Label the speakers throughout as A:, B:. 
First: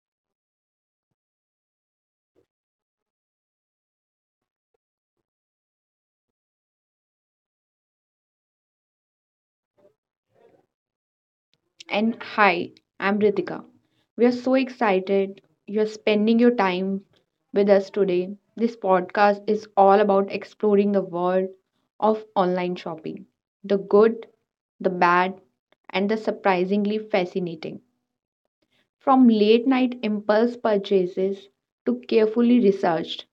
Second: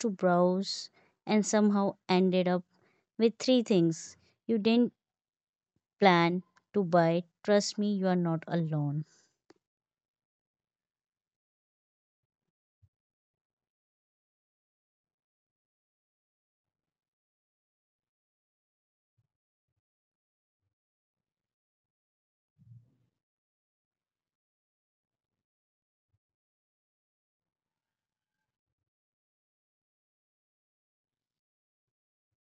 A: to browse and somehow ended up with three things you didn't plan to buy, trust me, you are not alone.
B: And hi, I'm Ritika. We are so excited you're spending your time with us today. This podcast is all about exploring the world of online shopping, the good, the bad, and the surprisingly fascinating. From late night impulse purchases to carefully researched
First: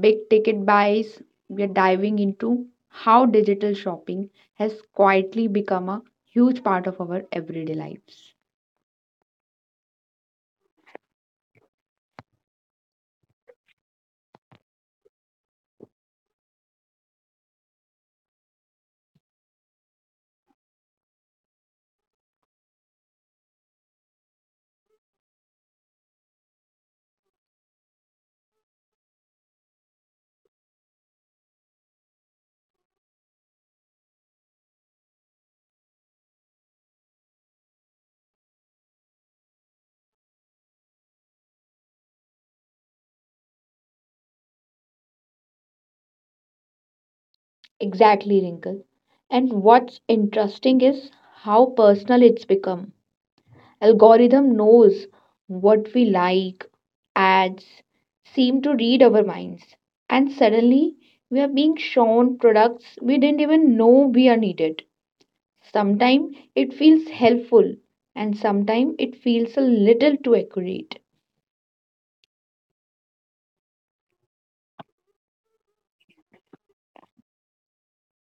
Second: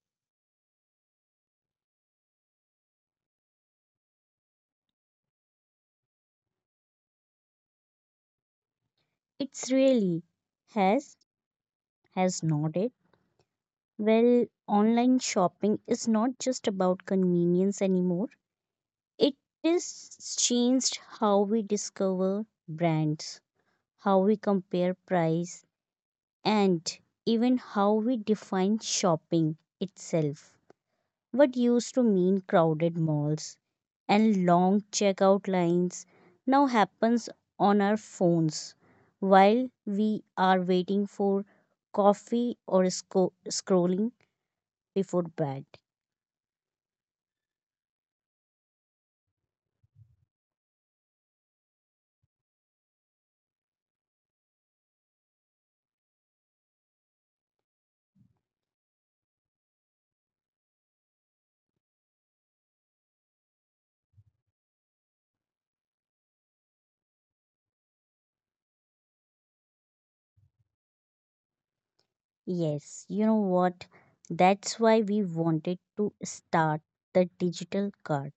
B: big ticket buys, we are diving into how digital shopping has quietly become a huge part of our everyday lives.
A: It's really has has nodded. Well, online shopping is not just about convenience anymore. It is changed how we discover brands, how we compare price, and even how we define shopping itself. What used to mean crowded malls and long checkout lines now happens on our phones while we are waiting for coffee or scrolling before bed.
B: Exactly, Wrinkle. And what's interesting is how personal it's become. Algorithm knows what we like, ads seem to read our minds, and suddenly we are being shown products we didn't even know we are needed. Sometimes it feels helpful, and sometimes it feels a little too accurate.
A: Yes, you know what? That's why we wanted to start the digital cart,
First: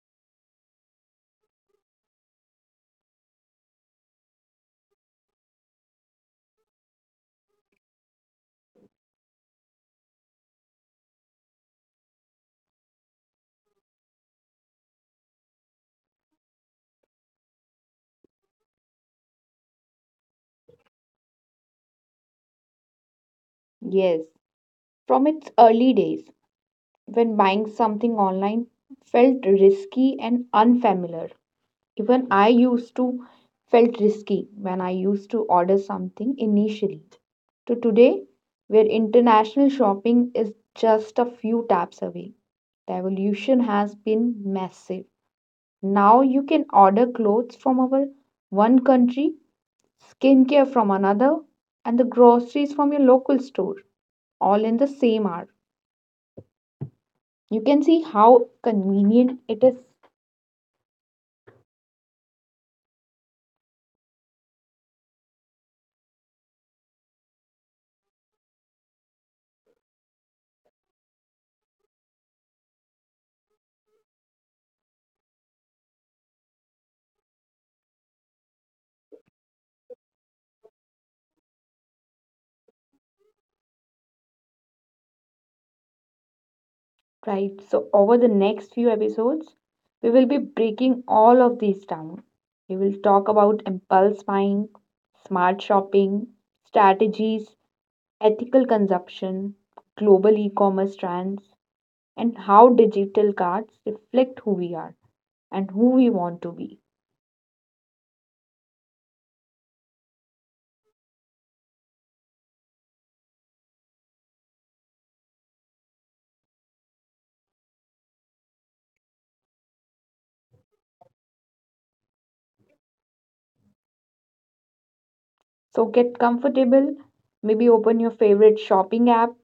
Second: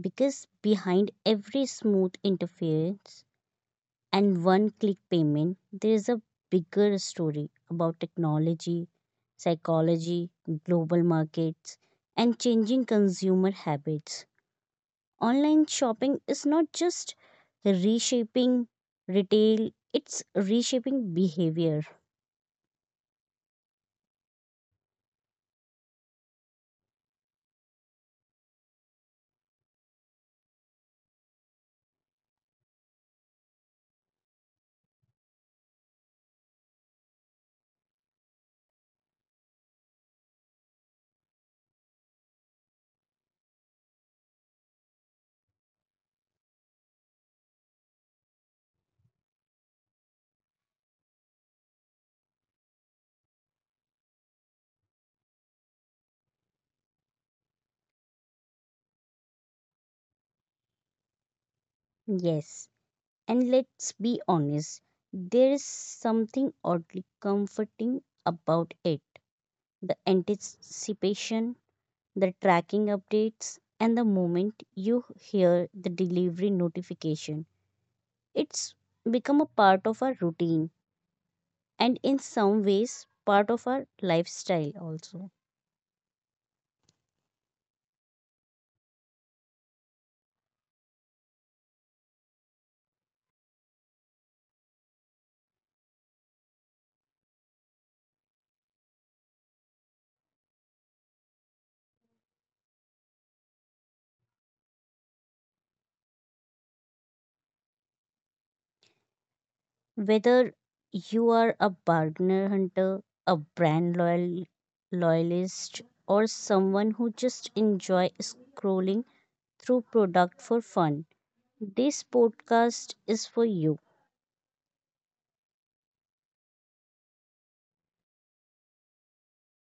A: because behind every smooth interface and one click payment, there is a bigger story about technology, psychology, global markets, and changing consumer habits. Online shopping is not just reshaping retail, it's reshaping behavior.
B: Yes, from its early days, when buying something online felt risky and unfamiliar. Even I used to felt risky when I used to order something initially. To today, where international shopping is just a few taps away, the evolution has been massive. Now you can order clothes from over one country, skincare from another, and the groceries from your local store all in the same hour. You can see how convenient it is,
A: Yes, and let's be honest, there is something oddly comforting about it. The anticipation, the tracking updates, and the moment you hear the delivery notification. It's become a part of our routine and, in some ways, part of our lifestyle also.
B: right? So, over the next few episodes, we will be breaking all of these down. We will talk about impulse buying, smart shopping, strategies, ethical consumption, global e commerce trends, and how digital cards reflect who we are and who we want to be.
A: Whether you are a bargainer hunter, a brand loyal, loyalist, or someone who just enjoy scrolling through product for fun, this podcast is for you.
B: So get comfortable, maybe open your favorite shopping app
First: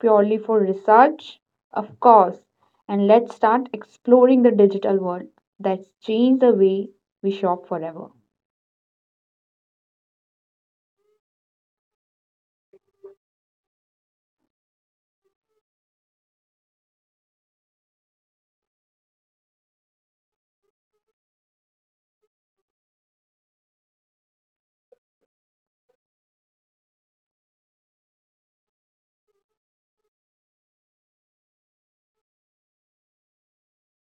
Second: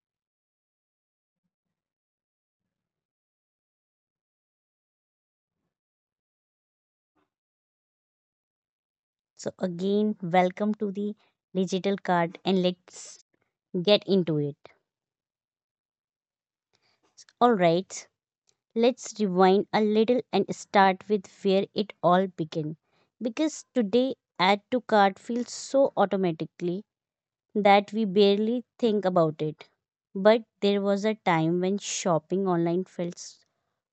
B: purely for research, of course, and let's start exploring the digital world that's changed the way we shop forever.
A: So, again, welcome to the digital card, and let's get into it. Alright, let's rewind a little and start with where it all began. Because today, add to cart feels so automatically that we barely think about it. But there was a time when shopping online felt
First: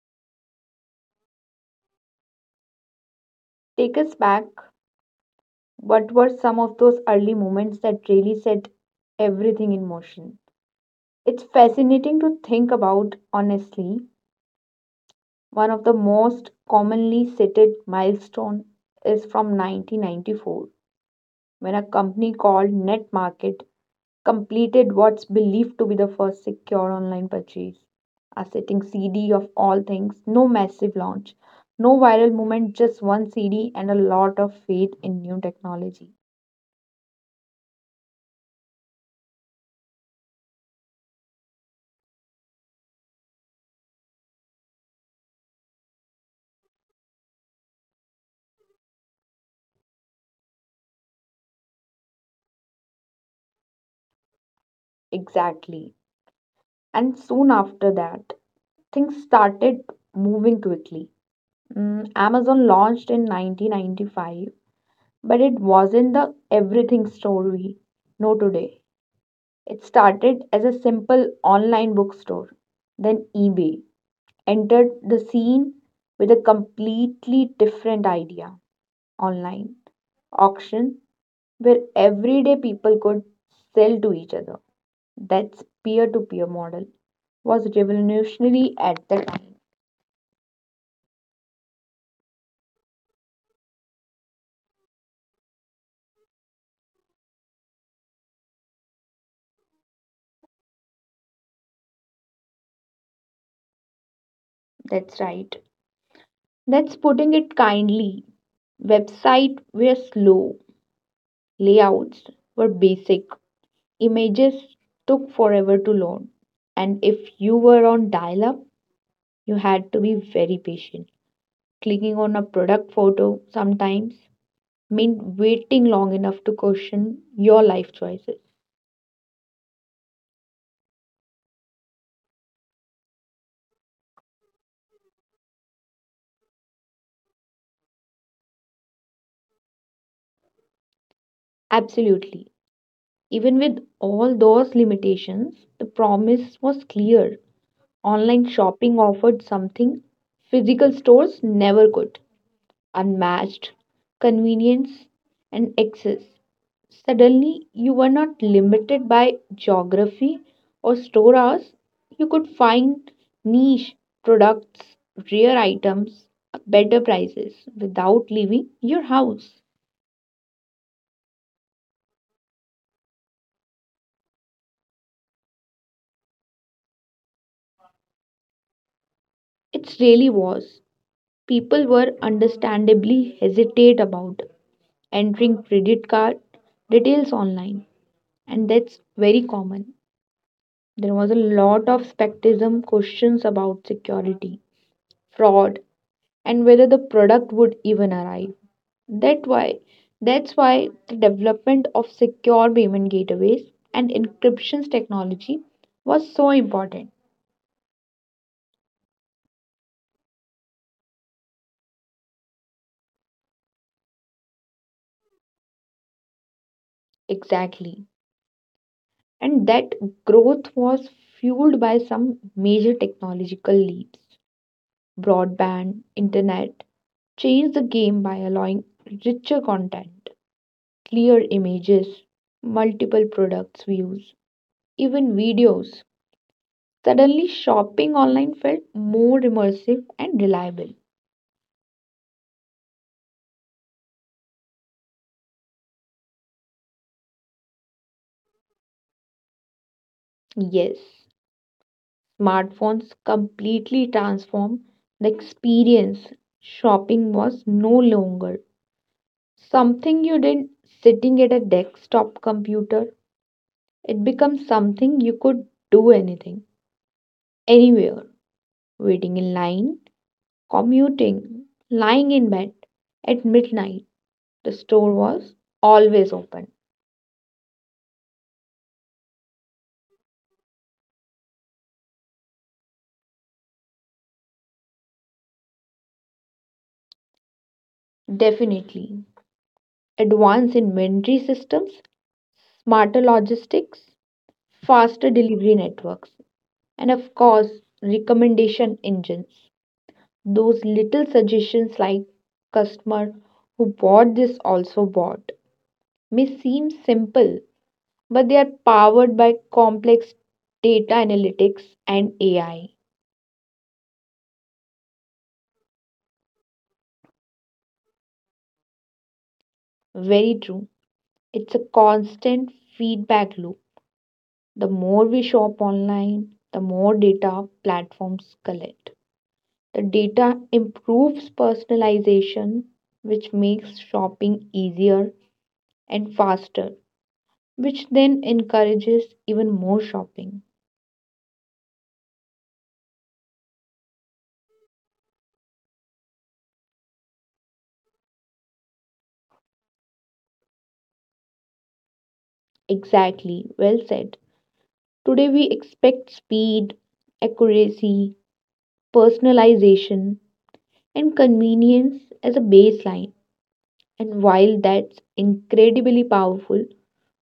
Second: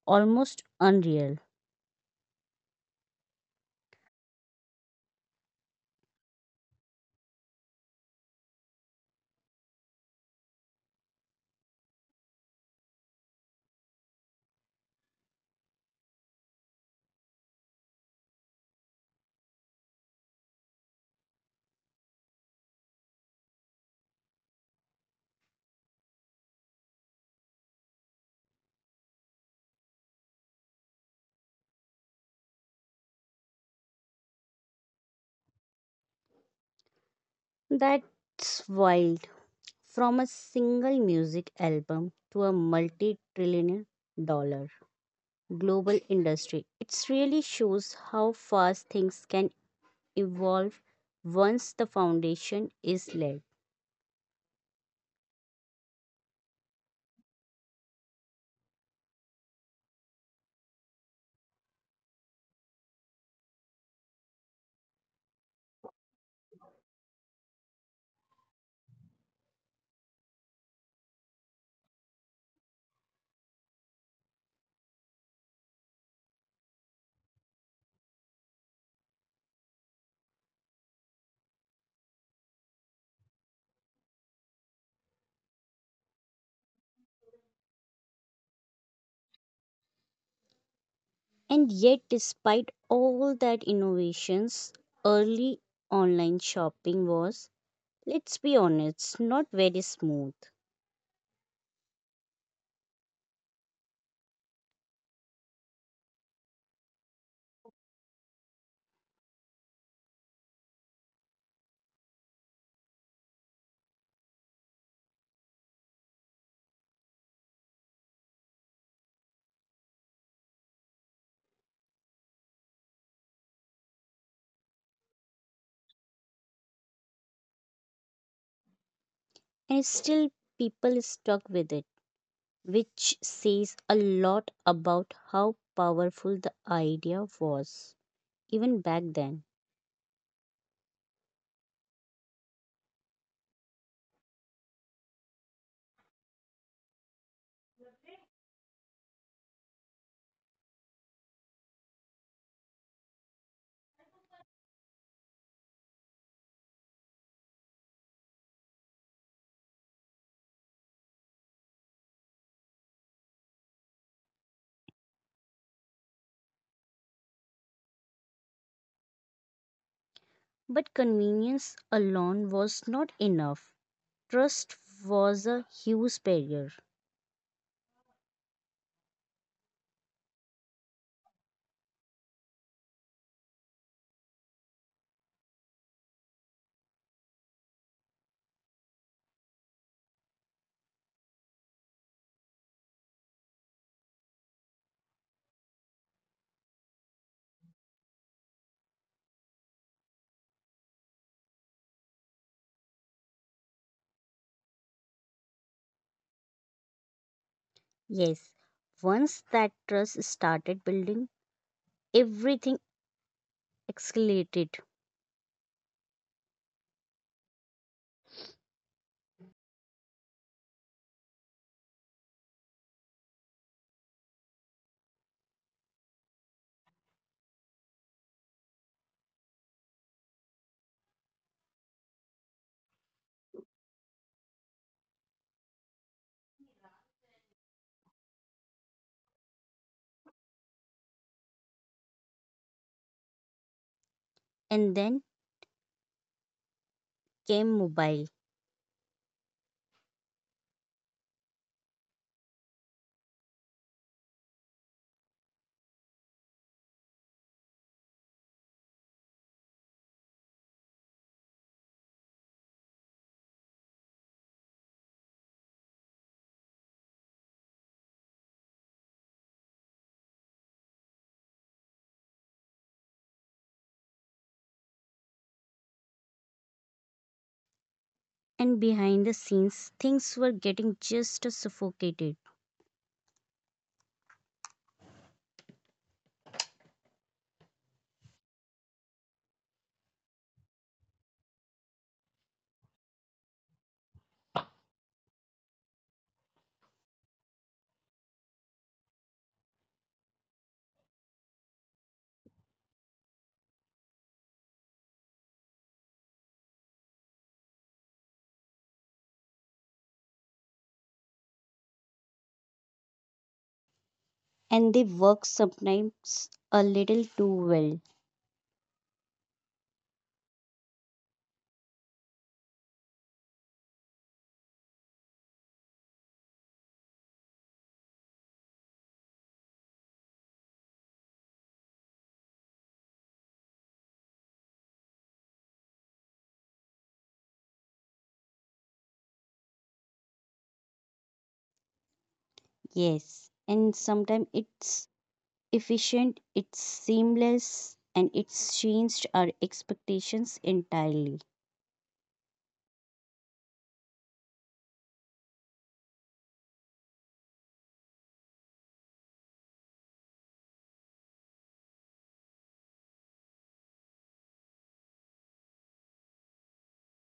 A: almost unreal.
B: Take us back. What were some of those early moments that really set everything in motion? It's fascinating to think about, honestly. One of the most commonly cited milestone is from 1994, when a company called NetMarket completed what's believed to be the first secure online purchase, a sitting CD of all things, no massive launch, no viral movement, just one CD and a lot of faith in new technology.
A: That's wild. From a single music album to a multi trillion dollar global industry, it really shows how fast things can evolve once the foundation is laid.
B: Exactly. And soon after that, things started moving quickly. Amazon launched in 1995, but it wasn't the everything store we know today. It started as a simple online bookstore, then eBay entered the scene with a completely different idea, online auction where everyday people could sell to each other. That's peer to peer model was revolutionary at the time.
A: And yet, despite all that innovations, early online shopping was, let's be honest, not very smooth.
B: That's right, that's putting it kindly. Websites were slow, layouts were basic, images took forever to load, and if you were on dial up, you had to be very patient. Clicking on a product photo sometimes mean waiting long enough to question your life choices.
A: And still, people stuck with it, which says a lot about how powerful the idea was, even back then.
B: Absolutely. Even with all those limitations, the promise was clear. Online shopping offered something physical stores never could. Unmatched convenience and access. Suddenly, you were not limited by geography or store hours. You could find niche products, rare items, at better prices without leaving your house.
A: But convenience alone was not enough. Trust was a huge barrier.
B: It really was. People were understandably hesitate about entering credit card details online, and that's very common. There was a lot of skepticism, questions about security, fraud, and whether the product would even arrive. That why, that's why the development of secure payment gateways and encryption technology was so important.
A: Yes, once that trust started building, everything escalated.
B: Exactly. And that growth was fueled by some major technological leaps. Broadband internet changed the game by allowing richer content, clear images, multiple products views, even videos. Suddenly, shopping online felt more immersive and reliable.
A: And then came mobile.
B: Yes, smartphones completely transformed the experience. Shopping was no longer something you did sitting at a desktop computer. It becomes something you could do anything, anywhere, waiting in line, commuting, lying in bed at midnight. The store was always open.
A: And behind the scenes, things were getting just as suffocated.
B: Definitely. Advanced inventory systems, smarter logistics, faster delivery networks, and of course, recommendation engines. Those little suggestions like "customer who bought this also bought" may seem simple, but they are powered by complex data analytics and AI.
A: And they work sometimes a little too well.
B: Very true. It's a constant feedback loop. The more we shop online, the more data platforms collect. The data improves personalization, which makes shopping easier and faster, which then encourages even more shopping.
A: Yes. And sometimes it's efficient, it's seamless, and it's changed our expectations entirely.
B: Exactly, well said. Today we expect speed, accuracy, personalization, and convenience as a baseline. And while that's incredibly powerful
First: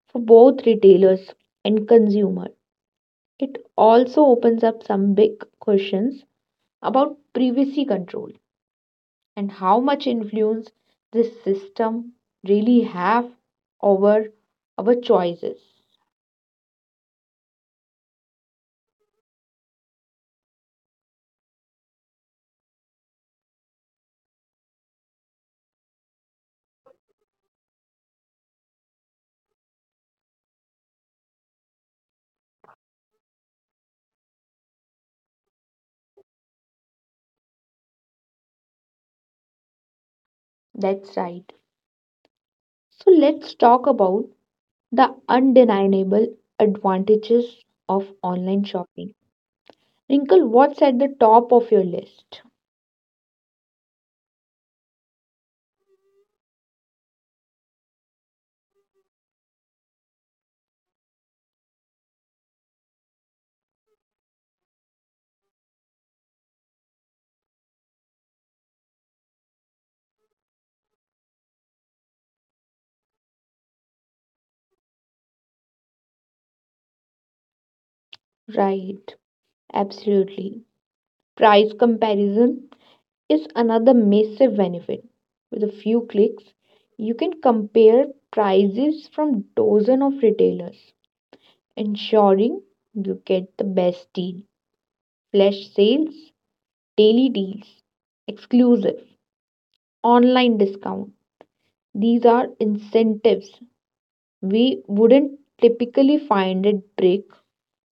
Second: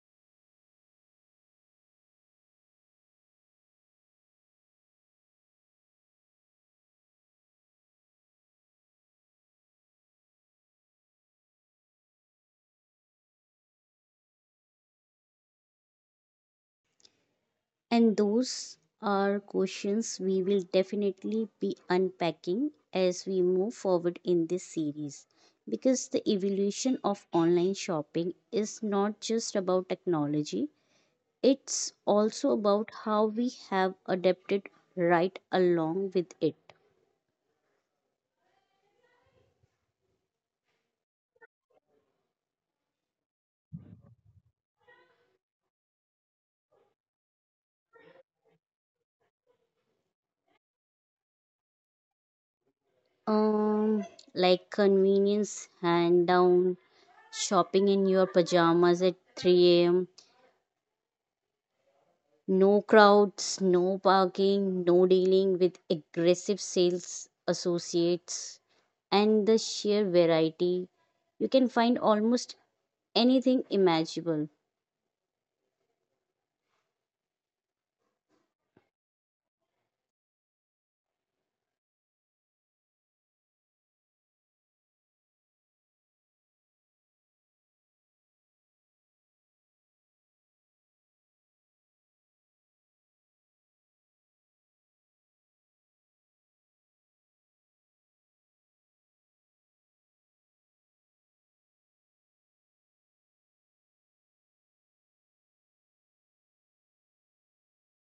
B: for both retailers and consumers, it also opens up some big questions about privacy control and how much influence this system really have over our choices.
A: And those are questions we will definitely be unpacking as we move forward in this series. Because the evolution of online shopping is not just about technology, it's also about how we have adapted right along with it.
B: That's right. So let's talk about the undeniable advantages of online shopping. Wrinkle, what's at the top of your list?
A: Um, like convenience hand down, shopping in your pajamas at 3 a.m., no crowds, no parking, no dealing with aggressive sales associates, and the sheer variety. You can find almost anything imaginable.
B: Right, absolutely. Price comparison is another massive benefit. With a few clicks, you can compare prices from dozen of retailers, ensuring you get the best deal. Flash sales, daily deals, exclusive online discount. These are incentives we wouldn't typically find at brick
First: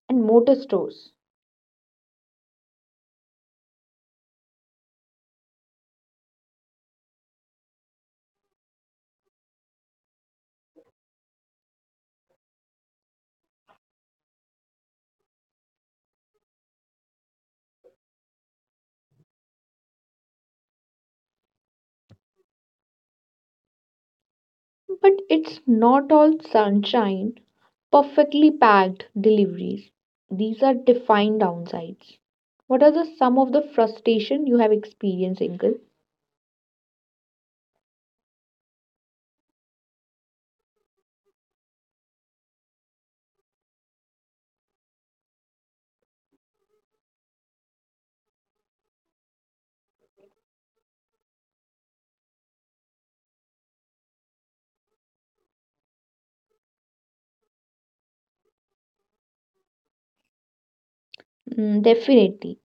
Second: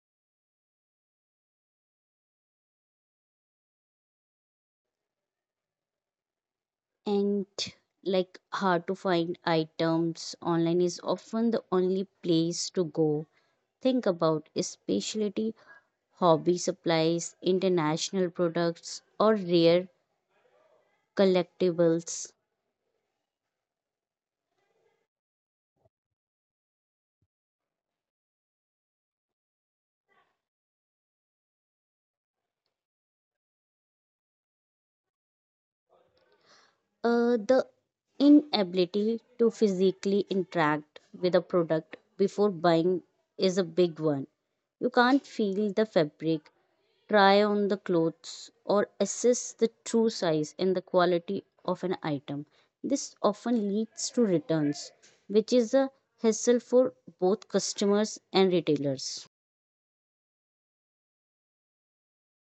B: and mortar stores.
A: And like hard to find items, online is often the only place to go. Think about a specialty hobby supplies, international products, or rare collectibles.
B: But it's not all sunshine, perfectly packed deliveries. These are defined downsides. What are the some of the frustration you have experienced, Inkle?
A: The inability to physically interact with a product before buying is a big one. You can't feel the fabric, try on the clothes, or assess the true size and the quality of an item. This often leads to returns, which is a hassle for both customers and retailers.
B: Mm, definitely.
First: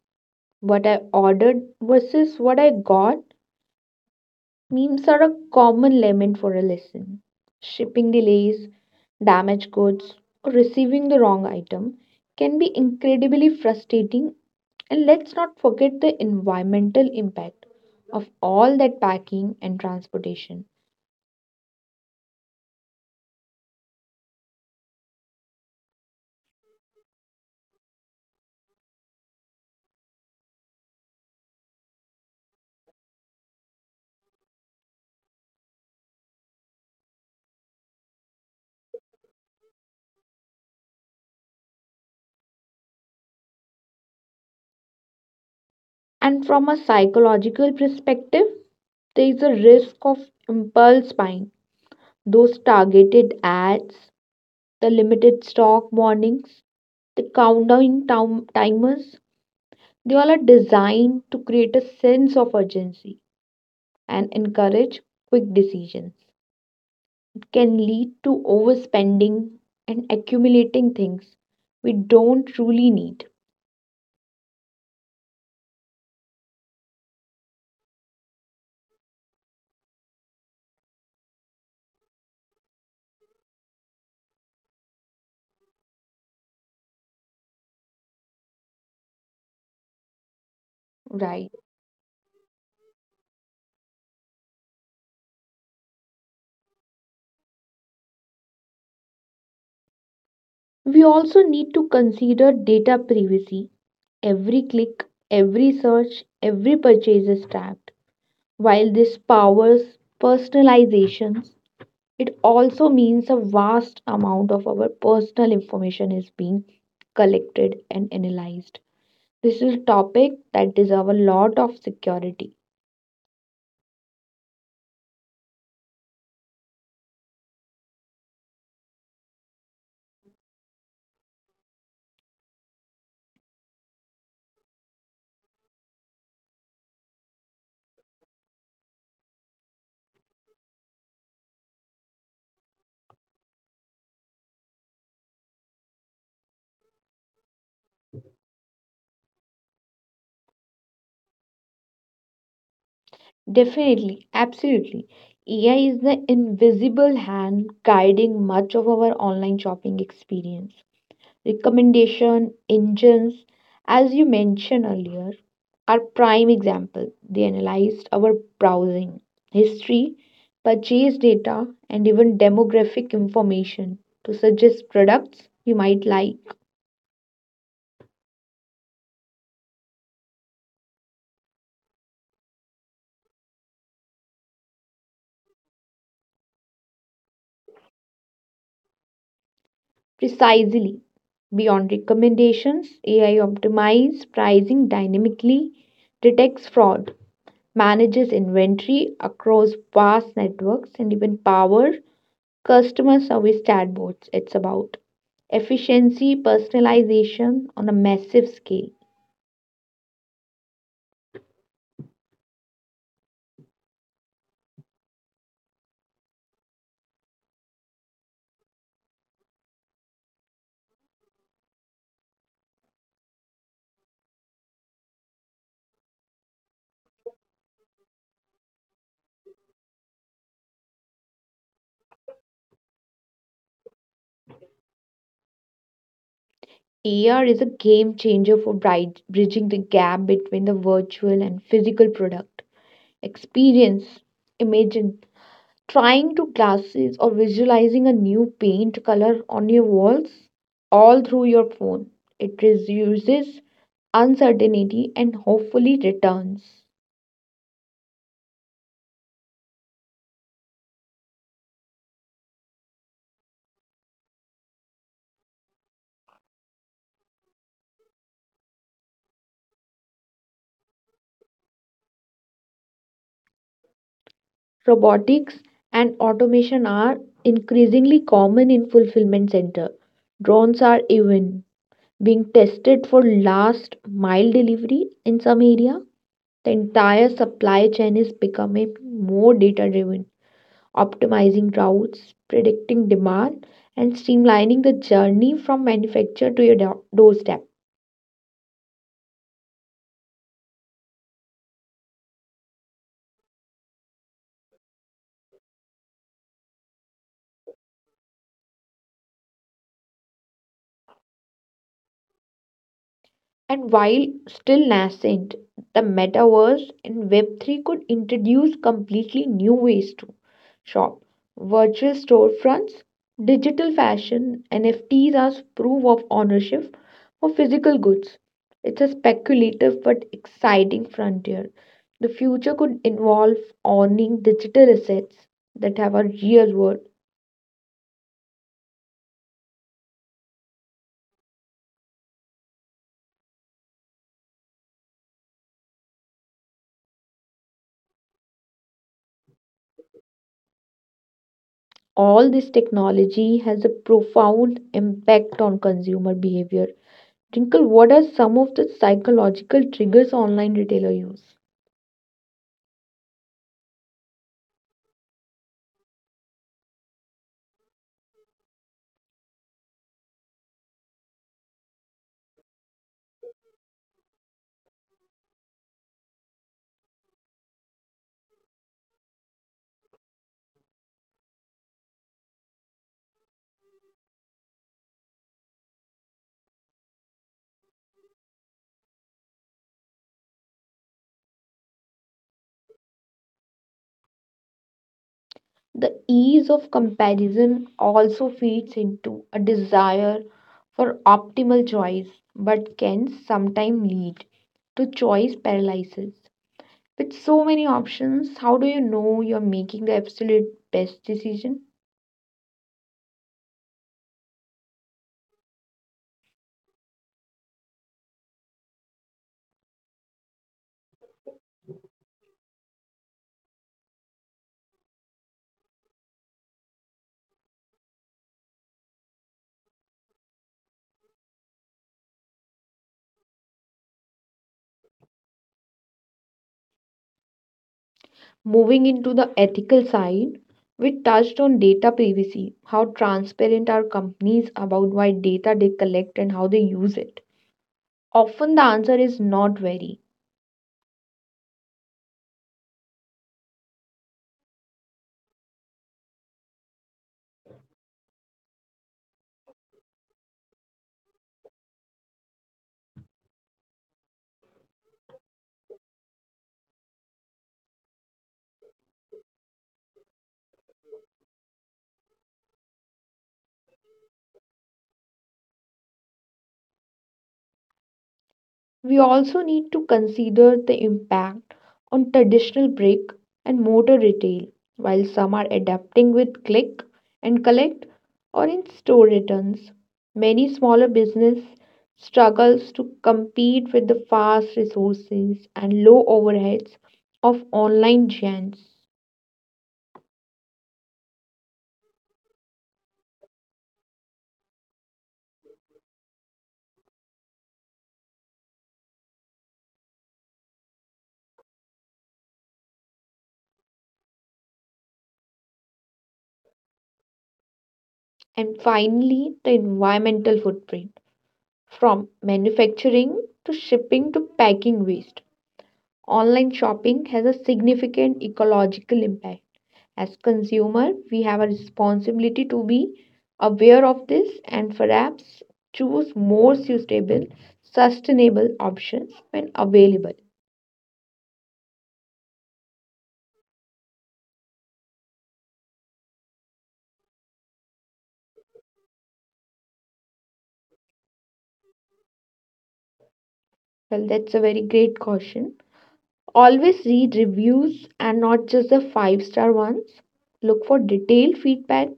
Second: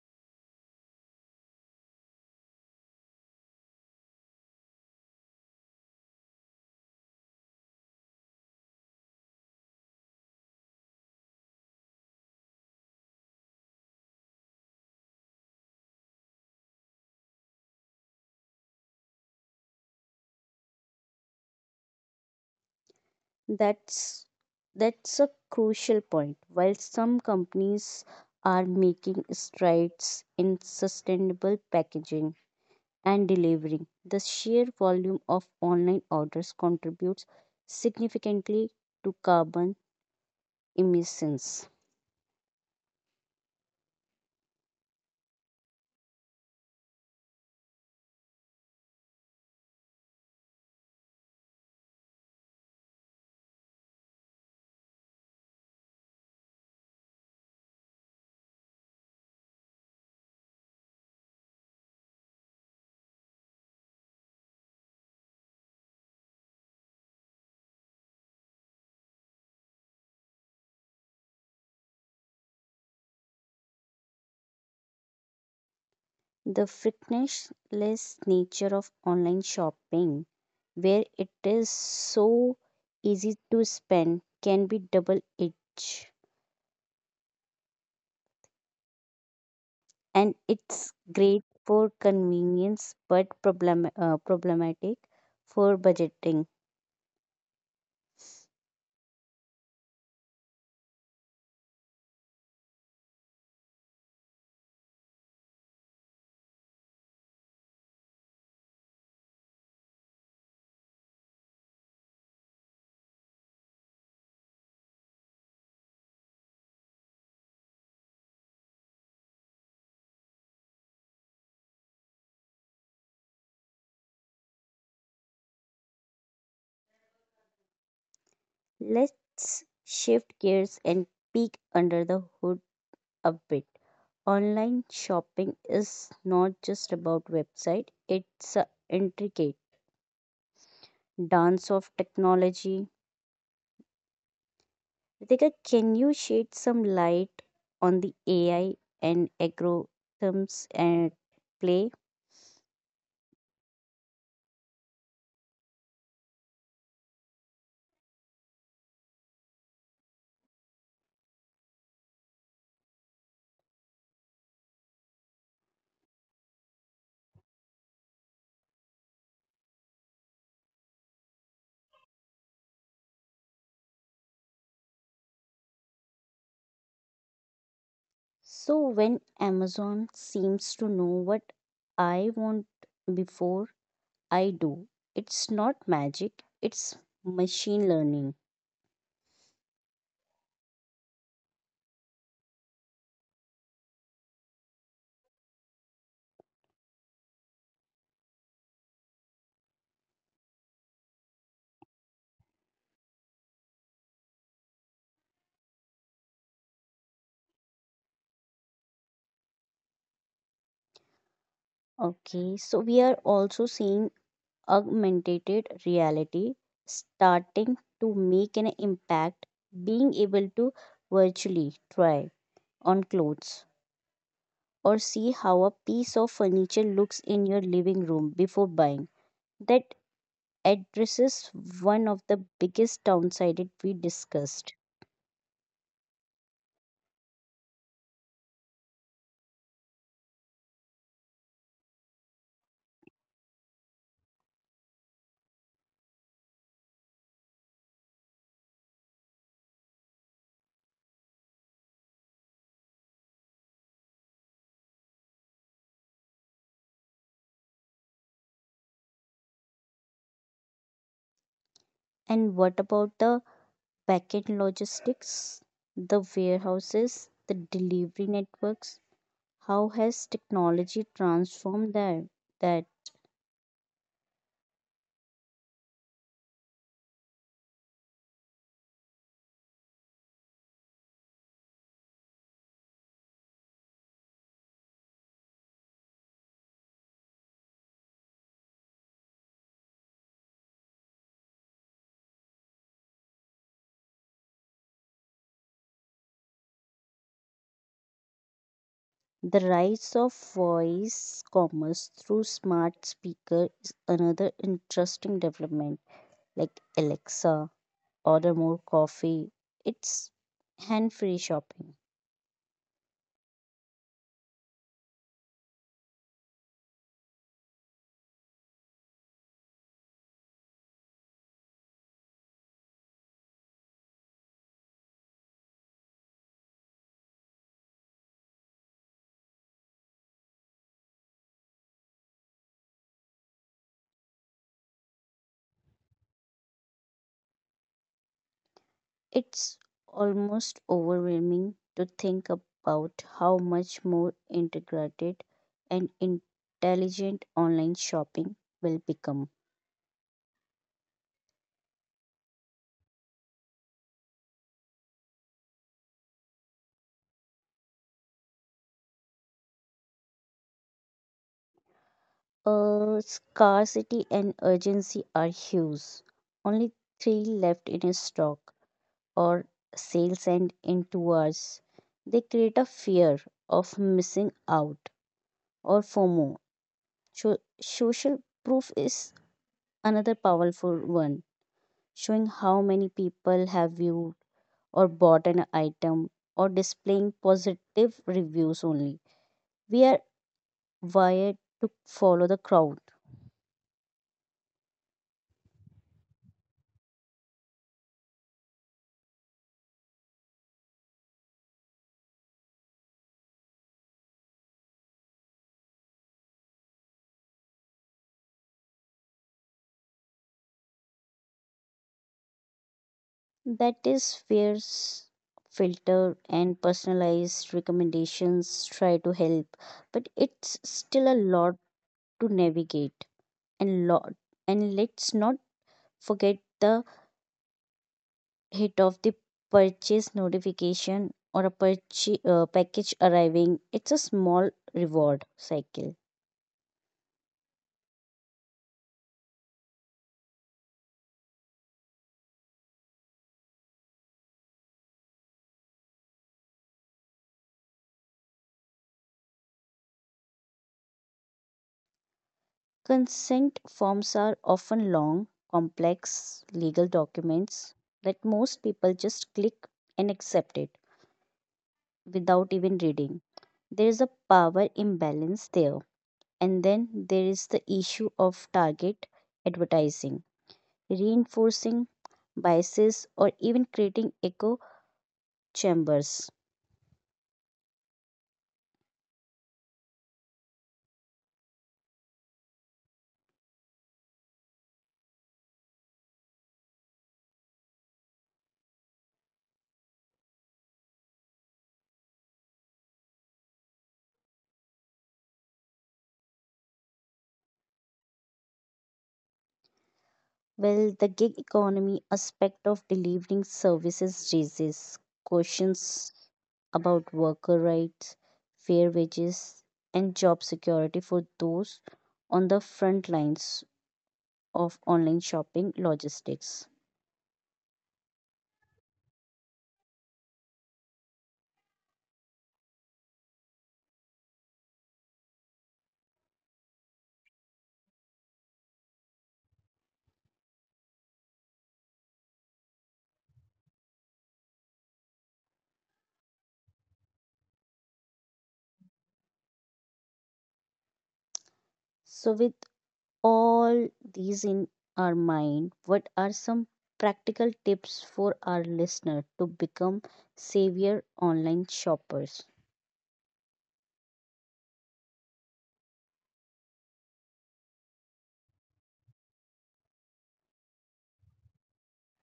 B: "What I ordered versus what I got" memes are a common lament for a lesson. Shipping delays, damaged goods, or receiving the wrong item can be incredibly frustrating. And let's not forget the environmental impact of all that packing and transportation.
A: That's that's a crucial point. While some companies are making strides in sustainable packaging and delivering, the sheer volume of online orders contributes significantly to carbon emissions.
B: And from a psychological perspective, there is a risk of impulse buying, those targeted ads, the limited stock warnings, the countdown timers. They all are designed to create a sense of urgency and encourage quick decisions. It can lead to overspending and accumulating things we don't truly need.
A: The frictionless nature of online shopping, where it is so easy to spend, can be double edged. And it's
B: Right.
A: great for convenience, but problematic for budgeting.
B: We also need to consider data privacy. Every click, every search, every purchase is tracked. While this powers personalizations, it also means a vast amount of our personal information is being collected and analyzed. This is a topic that deserves a lot of security.
A: Let's shift gears and peek under the hood a bit. Online shopping is not just about website, it's an intricate dance of technology. Ritika, can you shed some light on the AI and algorithms at play?
B: Definitely, absolutely. AI is the invisible hand guiding much of our online shopping experience. Recommendation engines, as you mentioned earlier, are prime example. They analyzed our browsing history, purchase data, and even demographic information to suggest products you might like.
A: So when Amazon seems to know what I want before I do, it's not magic, it's machine learning.
B: Precisely, beyond recommendations, AI optimizes pricing dynamically, detects fraud, manages inventory across vast networks, and even powers customer service chatbots. It's about efficiency, personalization on a massive scale.
A: Okay, so we are also seeing augmented reality starting to make an impact, being able to virtually try on clothes or see how a piece of furniture looks in your living room before buying. That addresses one of the biggest downsides we discussed.
B: AR is a game changer for bridging the gap between the virtual and physical product experience. Imagine trying to glasses or visualizing a new paint color on your walls all through your phone. It reduces uncertainty and hopefully returns.
A: And what about the backend logistics, the warehouses, the delivery networks? How has technology transformed that? That
B: Robotics and automation are increasingly common in fulfillment center. Drones are even being tested for last mile delivery in some area. The entire supply chain is becoming more data driven, optimizing routes, predicting demand, and streamlining the journey from manufacture to your doorstep.
A: the rise of voice commerce through smart speaker is another interesting development. Like Alexa, order more coffee. It's hand-free shopping.
B: And while still nascent, the metaverse and Web3 could introduce completely new ways to shop. Virtual storefronts, digital fashion, NFTs as proof of ownership for physical goods. It's a speculative but exciting frontier. The future could involve owning digital assets that have a real world.
A: It's almost overwhelming to think about how much more integrated and intelligent online shopping will become.
B: All this technology has a profound impact on consumer behavior. Jinkle, what are some of the psychological triggers online retailer use?
A: Scarcity and urgency are huge. Only three left in a stock, or sales end in 2 hours. They create a fear of missing out, or FOMO. So, social proof is another powerful one, showing how many people have viewed or bought an item, or displaying positive reviews only. We are wired to follow the crowd.
B: The ease of comparison also feeds into a desire for optimal choice, but can sometimes lead to choice paralysis. With so many options, how do you know you're making the absolute best decision?
A: That is where filter and personalized recommendations try to help, but it's still a lot to navigate and lot. And let's not forget the hit of the purchase notification, or a purchase package arriving. It's a small reward cycle.
B: Moving into the ethical side, we touched on data privacy. How transparent are companies about what data they collect and how they use it? Often the answer is not very.
A: Consent forms are often long, complex legal documents that most people just click and accept it without even reading. There is a power imbalance there. And then there is the issue of target advertising, reinforcing biases, or even creating echo chambers.
B: We also need to consider the impact on traditional brick and mortar retail. While some are adapting with click and collect or in store returns, many smaller business struggles to compete with the fast resources and low overheads of online giants.
A: Well, the gig economy aspect of delivering services raises questions about worker rights, fair wages, and job security for those on the front lines of online shopping logistics.
B: And finally, the environmental footprint from manufacturing to shipping to packing waste. Online shopping has a significant ecological impact. As consumer, we have a responsibility to be aware of this and perhaps choose more suitable, sustainable options when available.
A: So, with all these in our mind, what are some practical tips for our listener to become savior online shoppers?
B: Well, that's a very great caution. Always read reviews and not just the five-star ones. Look for detailed feedback,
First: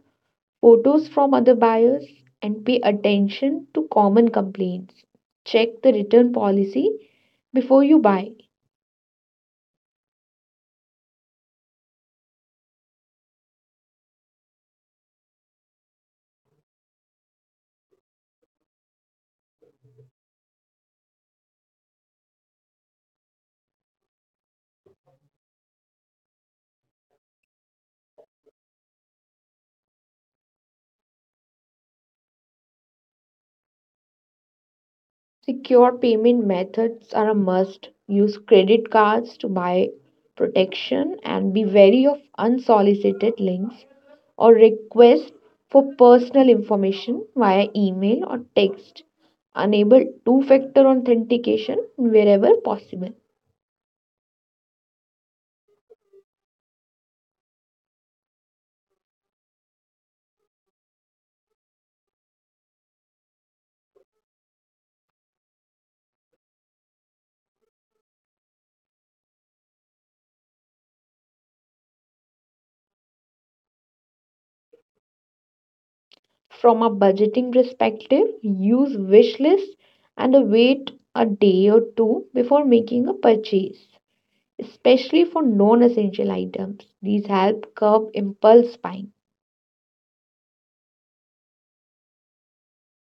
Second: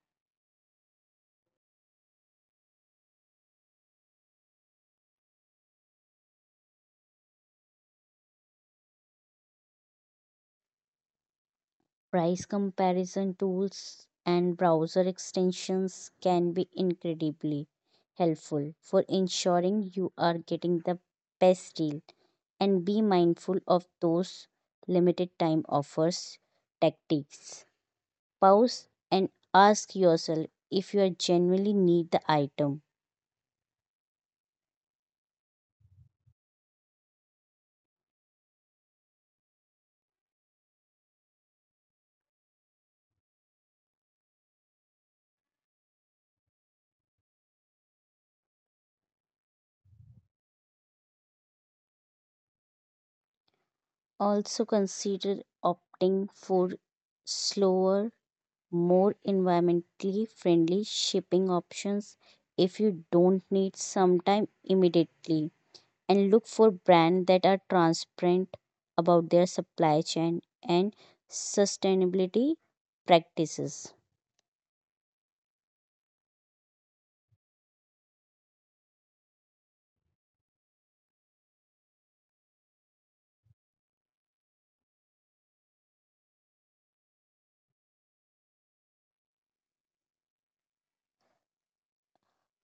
B: photos from other buyers, and pay attention to common complaints. Check the return policy before you buy.
A: Price comparison tools and browser extensions can be incredibly helpful for ensuring you are getting the best deal. And be mindful of those limited time offers tactics. Pause and ask yourself if you genuinely need the item.
B: Secure payment methods are a must. Use credit cards to buy protection and be wary of unsolicited links or requests for personal information via email or text. Enable two factor authentication wherever possible.
A: Also consider opting for slower, more environmentally friendly shipping options if you don't need sometime immediately, and look for brands that are transparent about their supply chain and sustainability practices.
B: From a budgeting perspective, use wish lists and await a day or two before making a purchase, especially for non essential items. These help curb impulse buying.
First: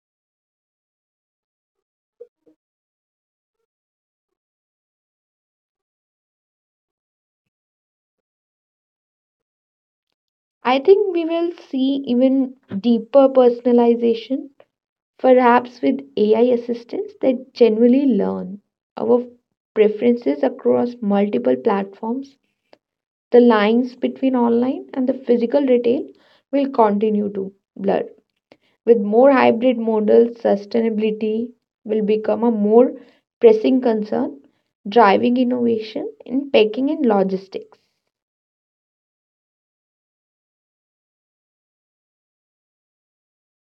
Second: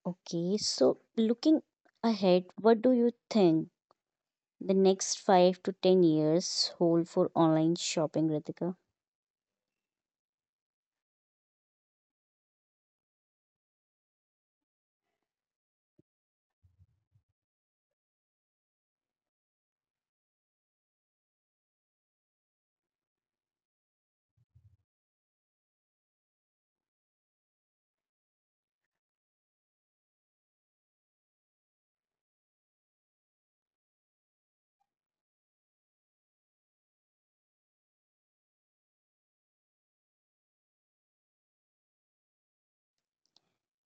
A: Okay, so looking ahead, what do you think the next 5 to 10 years hold for online shopping, Ritika?
B: I think we will see even deeper personalization, perhaps with AI assistants that genuinely learn our preferences across multiple platforms. The lines between online and the physical retail will continue to blur. With more hybrid models, sustainability will become a more pressing concern, driving innovation in packing and logistics.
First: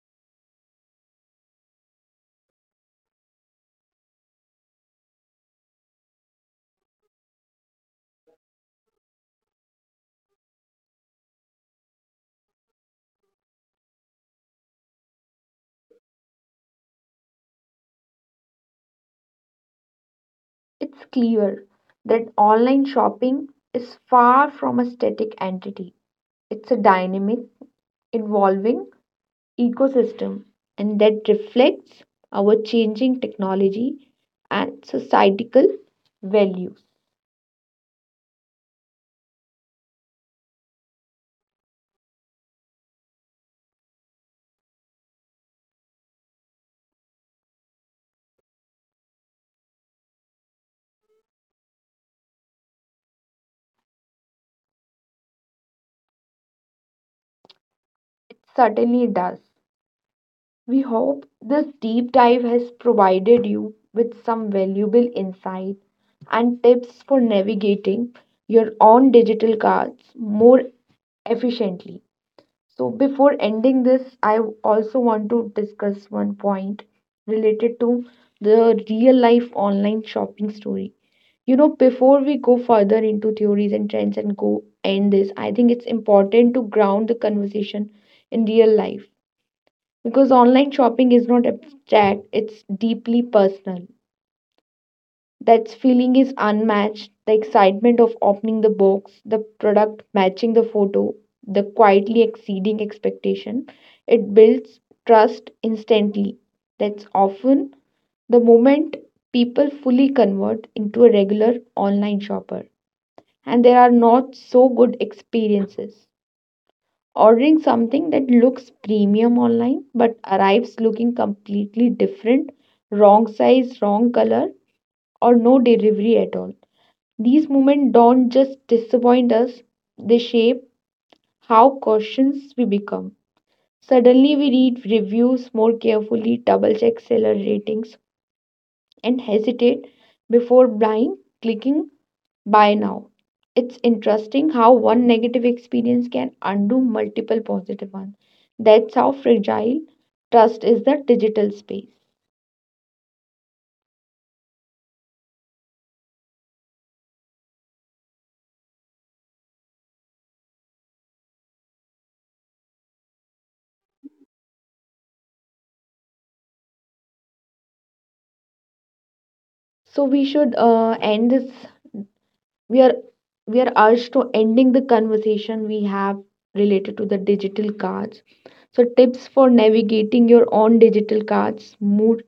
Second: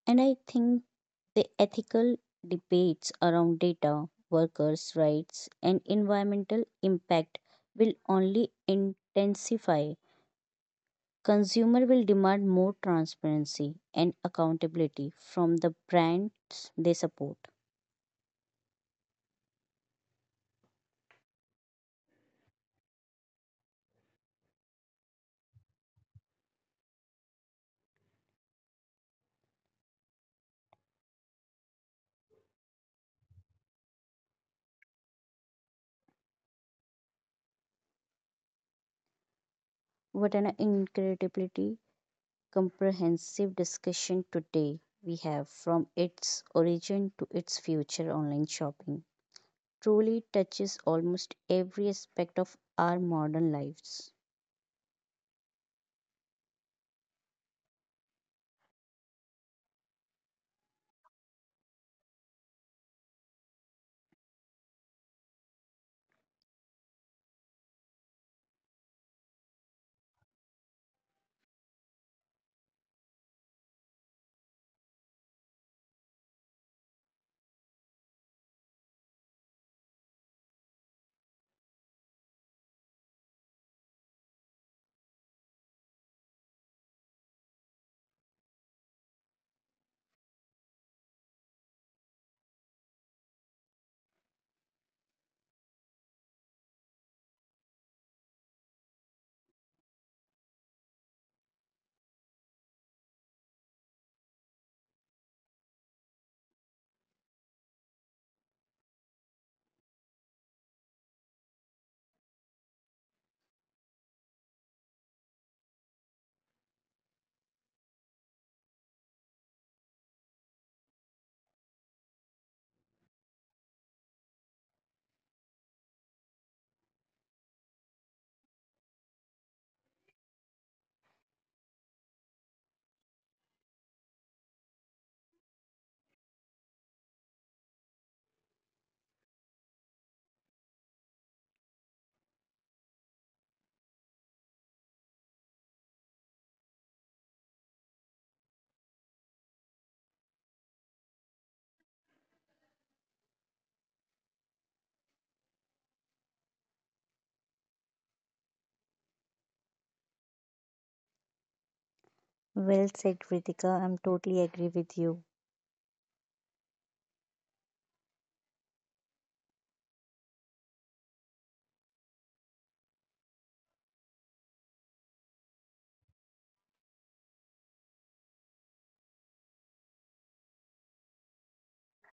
A: And I think the ethical debates around data, workers' rights, and environmental impact will only intensify. Consumer will demand more transparency and accountability from the brands they support.
B: It's clear that online shopping is far from a static entity. It's a dynamic, evolving ecosystem, and that reflects our changing technology and societal values.
A: What an incredibly comprehensive discussion today we have, from its origin to its future online shopping. Truly touches almost every aspect of our modern lives.
B: It certainly does. We hope this deep dive has provided you with some valuable insight and tips for navigating your own digital cards more efficiently. So, before ending this, I also want to discuss one point related to the real life online shopping story. You know, before we go further into theories and trends and go end this, I think it's important to ground the conversation in real life, because online shopping is not abstract, it's deeply personal. That feeling is unmatched. The excitement of opening the box, the product matching the photo, the quietly exceeding expectation, it builds trust instantly. That's often the moment people fully convert into a regular online shopper. And there are not so good experiences. Ordering something that looks premium online but arrives looking completely different, wrong size, wrong color, or no delivery at all. These moments don't just disappoint us, they shape how cautious we become. Suddenly, we read reviews more carefully, double check seller ratings, and hesitate before buying, clicking by now. It's interesting how one negative experience can undo multiple positive ones. That's how fragile trust is the digital space.
A: Well said, Kritika. I'm totally agree with you.
B: So we should end this. We are we are urged to ending the conversation we have related to the digital cards. So tips for navigating your own digital cards more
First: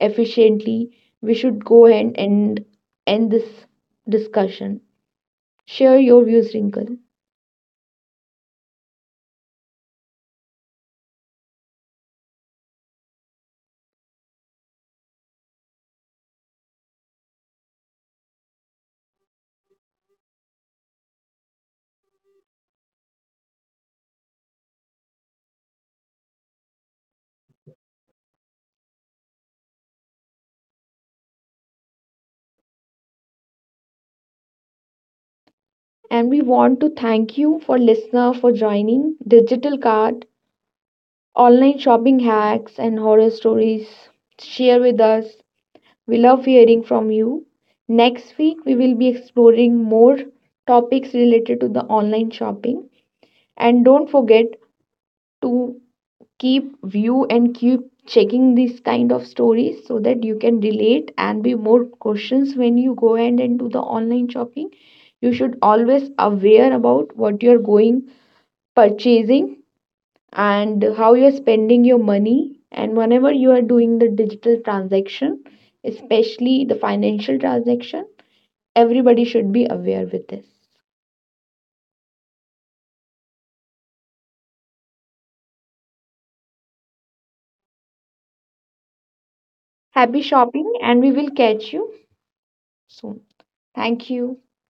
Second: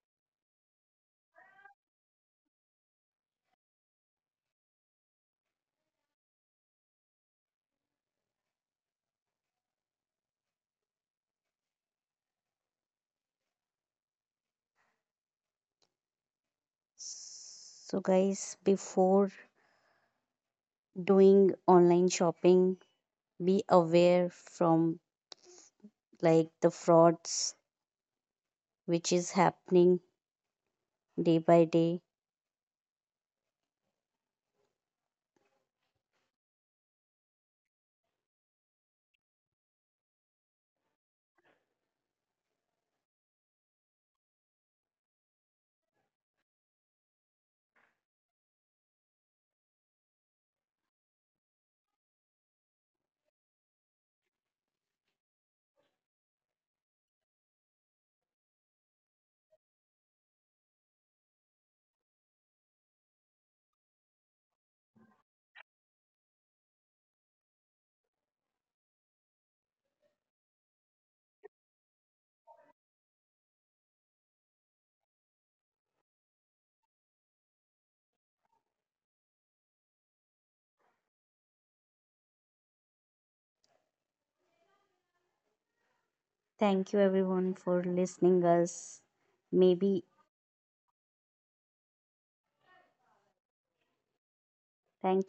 B: efficiently. We should go ahead and end this discussion. Share your views, Wrinkle.
A: So, guys, before doing online shopping, be aware from like the frauds which is happening day by day.
B: And we want to thank you for listener for joining digital cart. Online shopping hacks and horror stories, share with us. We love hearing from you. Next week we will be exploring more topics related to the online shopping. And don't forget to keep view and keep checking these kind of stories, so that you can relate and be more questions when you go ahead and do the online shopping. You should always aware about what you're going purchasing and how you're spending your money. And whenever you are doing the digital transaction, especially the financial transaction, everybody should be aware with this.
A: Thank you everyone for listening us. Maybe
B: Happy shopping, and we will catch you soon. Thank you.
A: thank you.